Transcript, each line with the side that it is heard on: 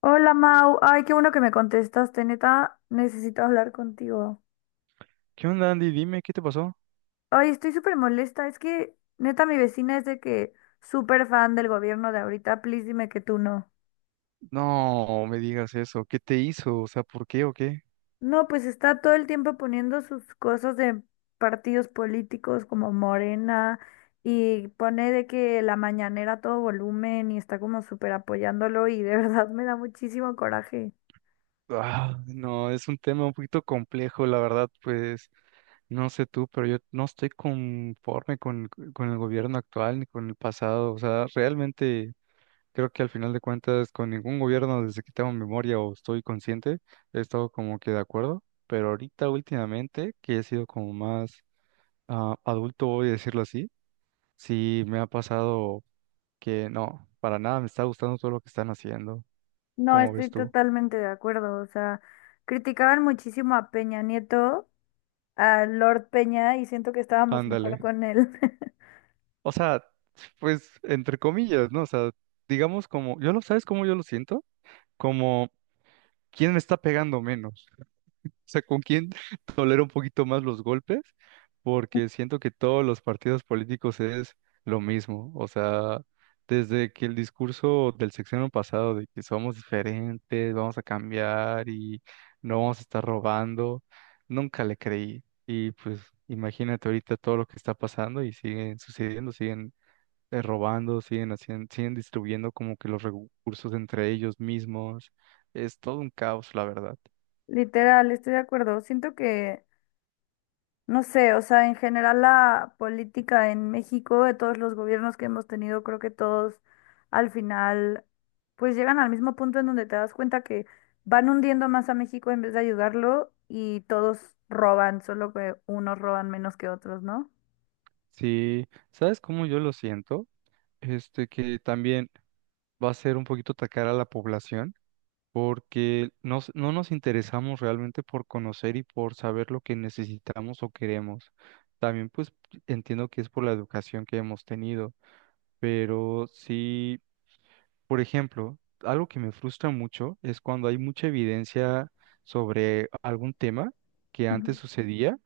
left: Hola Mau, ay, qué bueno que me contestaste, neta, necesito hablar contigo.
right: ¿Qué onda, Andy? Dime, ¿qué te pasó?
left: Ay, estoy súper molesta, es que neta mi vecina es de que súper fan del gobierno de ahorita, please dime que tú no.
right: No, me digas eso. ¿Qué te hizo? O sea, ¿por qué o qué?
left: No, pues está todo el tiempo poniendo sus cosas de partidos políticos como Morena y pone de que la mañanera a todo volumen y está como súper apoyándolo y de verdad me da muchísimo coraje.
right: Ah, no, es un tema un poquito complejo, la verdad, pues no sé tú, pero yo no estoy conforme con el gobierno actual ni con el pasado. O sea, realmente creo que al final de cuentas con ningún gobierno desde que tengo memoria o estoy consciente he estado como que de acuerdo, pero ahorita últimamente que he sido como más adulto, voy a decirlo así, sí me ha pasado, que no, para nada me está gustando todo lo que están haciendo,
left: No,
right: como ves
left: estoy
right: tú.
left: totalmente de acuerdo, o sea, criticaban muchísimo a Peña Nieto. A Lord Peña y siento que estábamos
right: Ándale.
left: mejor con él.
right: O sea, pues entre comillas, ¿no? O sea, digamos como, yo lo, ¿sabes cómo yo lo siento? Como, ¿quién me está pegando menos? Sea, con quién tolero un poquito más los golpes, porque siento que todos los partidos políticos es lo mismo. O sea, desde que el discurso del sexenio pasado de que somos diferentes, vamos a cambiar y no vamos a estar robando, nunca le creí. Y pues imagínate ahorita todo lo que está pasando y siguen sucediendo, siguen robando, siguen haciendo, siguen distribuyendo como que los recursos entre ellos mismos. Es todo un caos, la verdad.
left: Literal, estoy de acuerdo. Siento que, no sé, o sea, en general la política en México, de todos los gobiernos que hemos tenido, creo que todos al final, pues llegan al mismo punto en donde te das cuenta que van hundiendo más a México en vez de ayudarlo y todos roban, solo que unos roban menos que otros, ¿no?
right: Sí, ¿sabes cómo yo lo siento? Este que también va a ser un poquito atacar a la población porque no nos interesamos realmente por conocer y por saber lo que necesitamos o queremos. También pues entiendo que es por la educación que hemos tenido, pero sí, por ejemplo, algo que me frustra mucho es cuando hay mucha evidencia sobre algún tema que antes
left: Ujú,
right: sucedía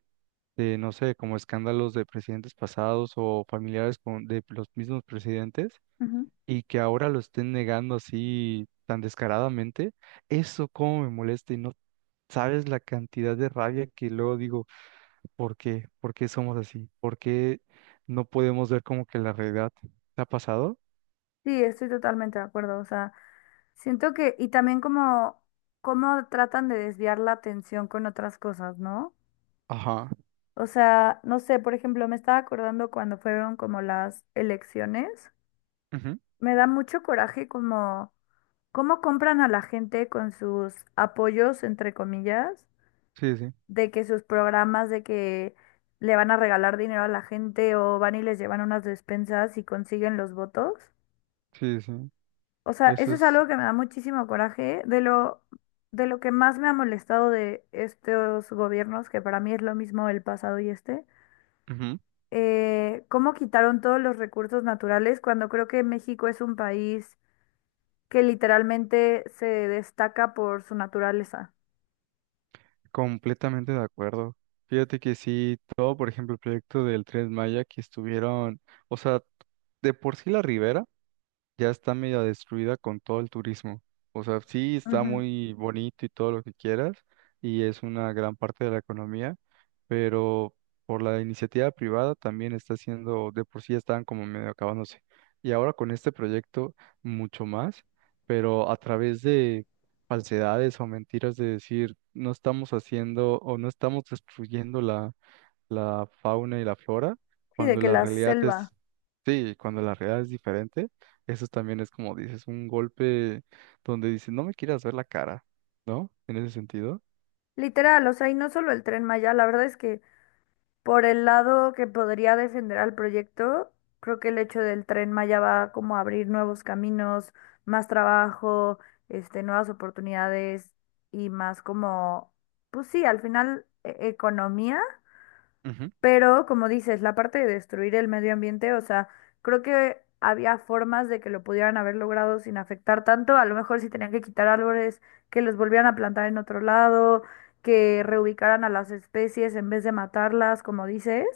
right: de, no sé, como escándalos de presidentes pasados o familiares de los mismos presidentes
left: ujú.
right: y que ahora lo estén negando así tan descaradamente, eso cómo me molesta y no sabes la cantidad de rabia que luego digo, ¿por qué? ¿Por qué somos así? ¿Por qué no podemos ver como que la realidad te ha pasado?
left: Sí, estoy totalmente de acuerdo. O sea, siento que, y también como, cómo tratan de desviar la atención con otras cosas, ¿no?
right: Ajá.
left: O sea, no sé, por ejemplo, me estaba acordando cuando fueron como las elecciones.
right: Ujú.
left: Me da mucho coraje como cómo compran a la gente con sus apoyos, entre comillas,
right: Sí, sí,
left: de que sus programas, de que le van a regalar dinero a la gente o van y les llevan unas despensas y consiguen los votos.
right: sí, sí.
left: O sea,
right: Eso
left: eso es
right: es,
left: algo que me da muchísimo coraje, de lo que más me ha molestado de estos gobiernos, que para mí es lo mismo el pasado y este,
right: ujú,
left: cómo quitaron todos los recursos naturales cuando creo que México es un país que literalmente se destaca por su naturaleza.
right: completamente de acuerdo. Fíjate que sí, todo, por ejemplo, el proyecto del Tren Maya que estuvieron, o sea, de por sí la ribera ya está medio destruida con todo el turismo. O sea, sí está
left: Ujú.
right: muy bonito y todo lo que quieras, y es una gran parte de la economía, pero por la iniciativa privada también está siendo, de por sí ya estaban como medio acabándose. Y ahora con este proyecto mucho más, pero a través de falsedades o mentiras de decir no estamos haciendo o no estamos destruyendo la fauna y la flora,
left: Sí, de
right: cuando
left: que
right: la
left: la
right: realidad
left: selva.
right: es, sí, cuando la realidad es diferente, eso también es como dices, un golpe donde dices, no me quieras ver la cara, ¿no? En ese sentido.
left: Literal, o sea, y no solo el Tren Maya, la verdad es que por el lado que podría defender al proyecto, creo que el hecho del Tren Maya va como a abrir nuevos caminos, más trabajo, este, nuevas oportunidades y más como, pues sí, al final economía,
right: Ujú,
left: pero como dices, la parte de destruir el medio ambiente, o sea, creo que había formas de que lo pudieran haber logrado sin afectar tanto, a lo mejor si tenían que quitar árboles, que los volvieran a plantar en otro lado, que reubicaran a las especies en vez de matarlas, como dices.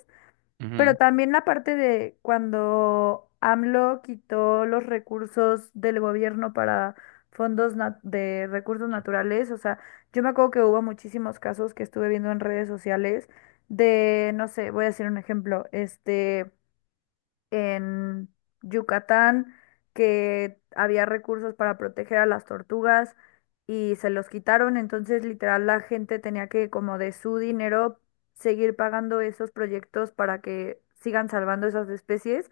left: Pero
right: ujú.
left: también la parte de cuando AMLO quitó los recursos del gobierno para de recursos naturales, o sea, yo me acuerdo que hubo muchísimos casos que estuve viendo en redes sociales de, no sé, voy a decir un ejemplo, este en Yucatán que había recursos para proteger a las tortugas y se los quitaron, entonces literal la gente tenía que como de su dinero seguir pagando esos proyectos para que sigan salvando esas especies,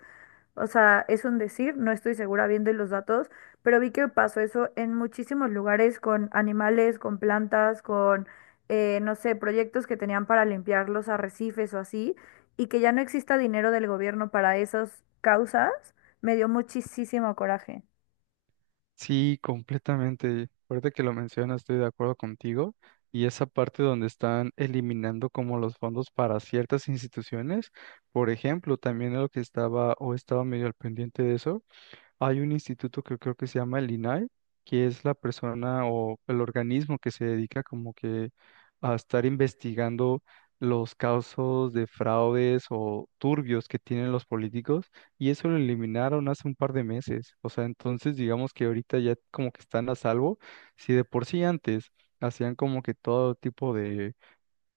left: o sea, es un decir, no estoy segura bien de los datos, pero vi que pasó eso en muchísimos lugares con animales, con plantas, con, no sé, proyectos que tenían para limpiar los arrecifes o así, y que ya no exista dinero del gobierno para esas causas, me dio muchísimo coraje.
right: Sí, completamente. Ahorita que lo mencionas, estoy de acuerdo contigo. Y esa parte donde están eliminando como los fondos para ciertas instituciones, por ejemplo, también lo que estaba o estaba medio al pendiente de eso, hay un instituto que creo que se llama el INAI, que es la persona o el organismo que se dedica como que a estar investigando los casos de fraudes o turbios que tienen los políticos y eso lo eliminaron hace un par de meses. O sea, entonces digamos que ahorita ya como que están a salvo. Si de por sí antes hacían como que todo tipo de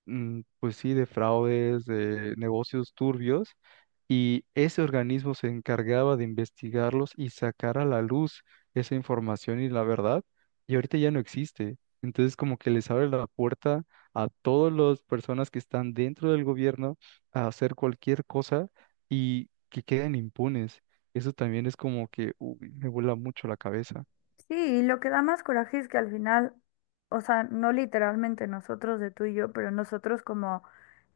right: pues sí, de fraudes, de negocios turbios, y ese organismo se encargaba de investigarlos y sacar a la luz esa información y la verdad, y ahorita ya no existe. Entonces como que les abre la puerta a todas las personas que están dentro del gobierno a hacer cualquier cosa y que queden impunes. Eso también es como que uy, me vuela mucho la cabeza.
left: Sí, y lo que da más coraje es que al final, o sea, no literalmente nosotros de tú y yo, pero nosotros como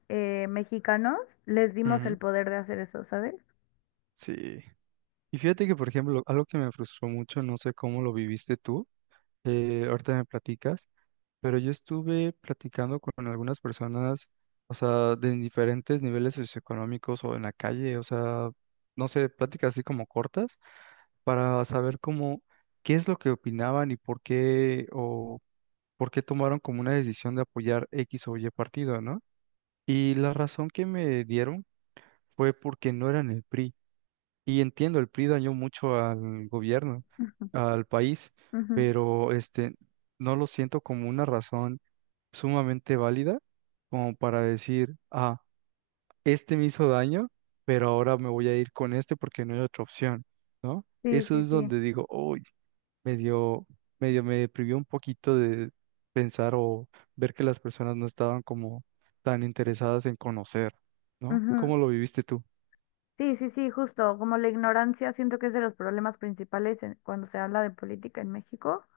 left: mexicanos les dimos
right: Ujú.
left: el poder de hacer eso, ¿sabes?
right: Sí. Y fíjate que, por ejemplo, algo que me frustró mucho, no sé cómo lo viviste tú, ahorita me platicas, pero yo estuve platicando con algunas personas, o sea, de diferentes niveles socioeconómicos o en la calle, o sea, no sé, pláticas así como cortas, para saber cómo, qué es lo que opinaban y por qué, o por qué tomaron como una decisión de apoyar X o Y partido, ¿no? Y la razón que me dieron fue porque no eran el PRI. Y entiendo, el PRI dañó mucho al gobierno,
left: Ujú,
right: al país,
left: ujú.
right: pero este, no lo siento como una razón sumamente válida como para decir, ah, este me hizo daño, pero ahora me voy a ir con este porque no hay otra opción, ¿no?
left: Sí,
right: Eso
left: sí,
right: es
left: sí.
right: donde digo, uy, medio, medio me privió un poquito de pensar o ver que las personas no estaban como tan interesadas en conocer, ¿no?
left: Ujú.
right: ¿Cómo lo viviste tú,
left: Sí, sí, sí, justo, como la ignorancia siento que es de los problemas principales cuando se habla de política en México,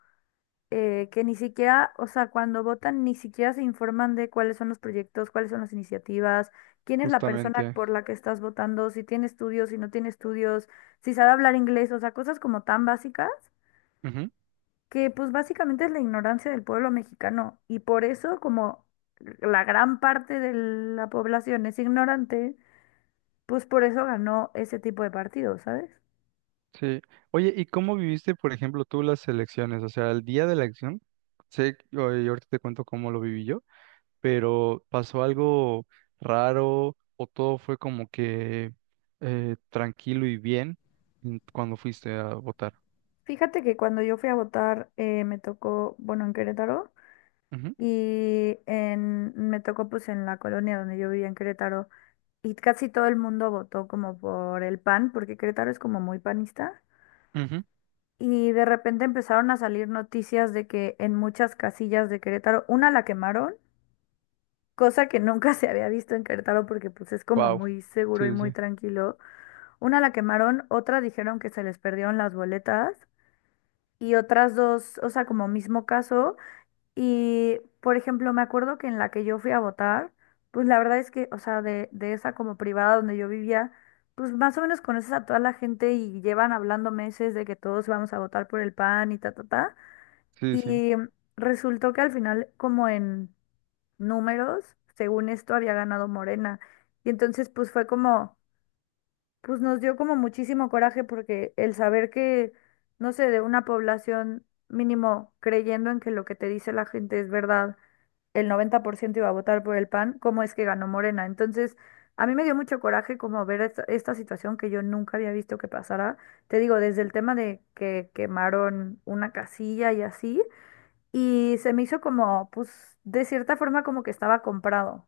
left: que ni siquiera, o sea, cuando votan ni siquiera se informan de cuáles son los proyectos, cuáles son las iniciativas, quién es la persona
right: justamente?
left: por la que estás votando, si tiene estudios, si no tiene estudios, si sabe hablar inglés, o sea, cosas como tan básicas que pues básicamente es la ignorancia del pueblo mexicano y por eso como la gran parte de la población es ignorante. Pues por eso ganó ese tipo de partidos, ¿sabes?
right: Sí. Oye, ¿y cómo viviste, por ejemplo, tú las elecciones? O sea, el día de la elección, sé, y ahorita te cuento cómo lo viví yo, pero ¿pasó algo raro o todo fue como que tranquilo y bien cuando fuiste a votar?
left: Fíjate que cuando yo fui a votar, me tocó, bueno, en Querétaro y en, me tocó pues en la colonia donde yo vivía en Querétaro y casi todo el mundo votó como por el PAN, porque Querétaro es como muy panista.
right: Ujú, ujú.
left: Y de repente empezaron a salir noticias de que en muchas casillas de Querétaro, una la quemaron, cosa que nunca se había visto en Querétaro porque pues es como
right: Wow.
left: muy seguro y
right: Sí,
left: muy
right: sí,
left: tranquilo. Una la quemaron, otra dijeron que se les perdieron las boletas y otras dos, o sea, como mismo caso. Y, por ejemplo, me acuerdo que en la que yo fui a votar, pues la verdad es que, o sea, de esa como privada donde yo vivía, pues más o menos conoces a toda la gente y llevan hablando meses de que todos vamos a votar por el PAN y ta, ta, ta.
right: sí, sí.
left: Y resultó que al final, como en números, según esto, había ganado Morena. Y entonces, pues fue como pues nos dio como muchísimo coraje porque el saber que, no sé, de una población mínimo creyendo en que lo que te dice la gente es verdad, el 90% iba a votar por el PAN, ¿cómo es que ganó Morena? Entonces, a mí me dio mucho coraje como ver esta, esta situación que yo nunca había visto que pasara. Te digo, desde el tema de que quemaron una casilla y así, y se me hizo como, pues, de cierta forma como que estaba comprado.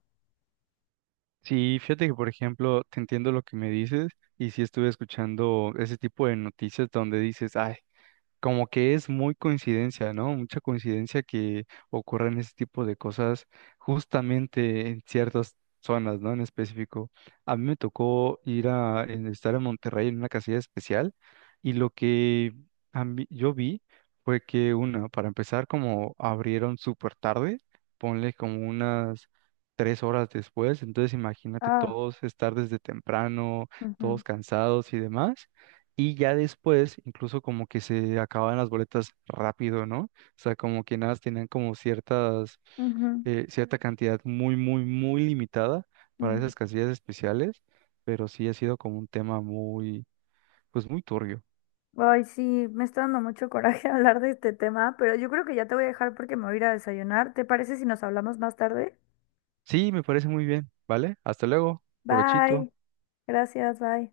right: Sí, fíjate que, por ejemplo, te entiendo lo que me dices y sí estuve escuchando ese tipo de noticias donde dices, ay, como que es muy coincidencia, ¿no? Mucha coincidencia que ocurran ese tipo de cosas justamente en ciertas zonas, ¿no? En específico. A mí me tocó ir a estar en Monterrey en una casilla especial y lo que yo vi fue que una, para empezar, como abrieron súper tarde, ponle como unas tres horas después, entonces imagínate
left: Ah,
right: todos estar desde temprano,
left: ujú,
right: todos cansados y demás. Y ya después, incluso como que se acababan las boletas rápido, ¿no? O sea, como que nada, más tenían como ciertas,
left: ujú,
right: cierta cantidad muy, muy, muy limitada para
left: ujú.
right: esas casillas especiales, pero sí ha sido como un tema muy, pues muy turbio.
left: Ay, sí, me está dando mucho coraje hablar de este tema, pero yo creo que ya te voy a dejar porque me voy a ir a desayunar. ¿Te parece si nos hablamos más tarde?
right: Sí, me parece muy bien, ¿vale? Hasta luego, provechito.
left: Bye. Gracias, bye.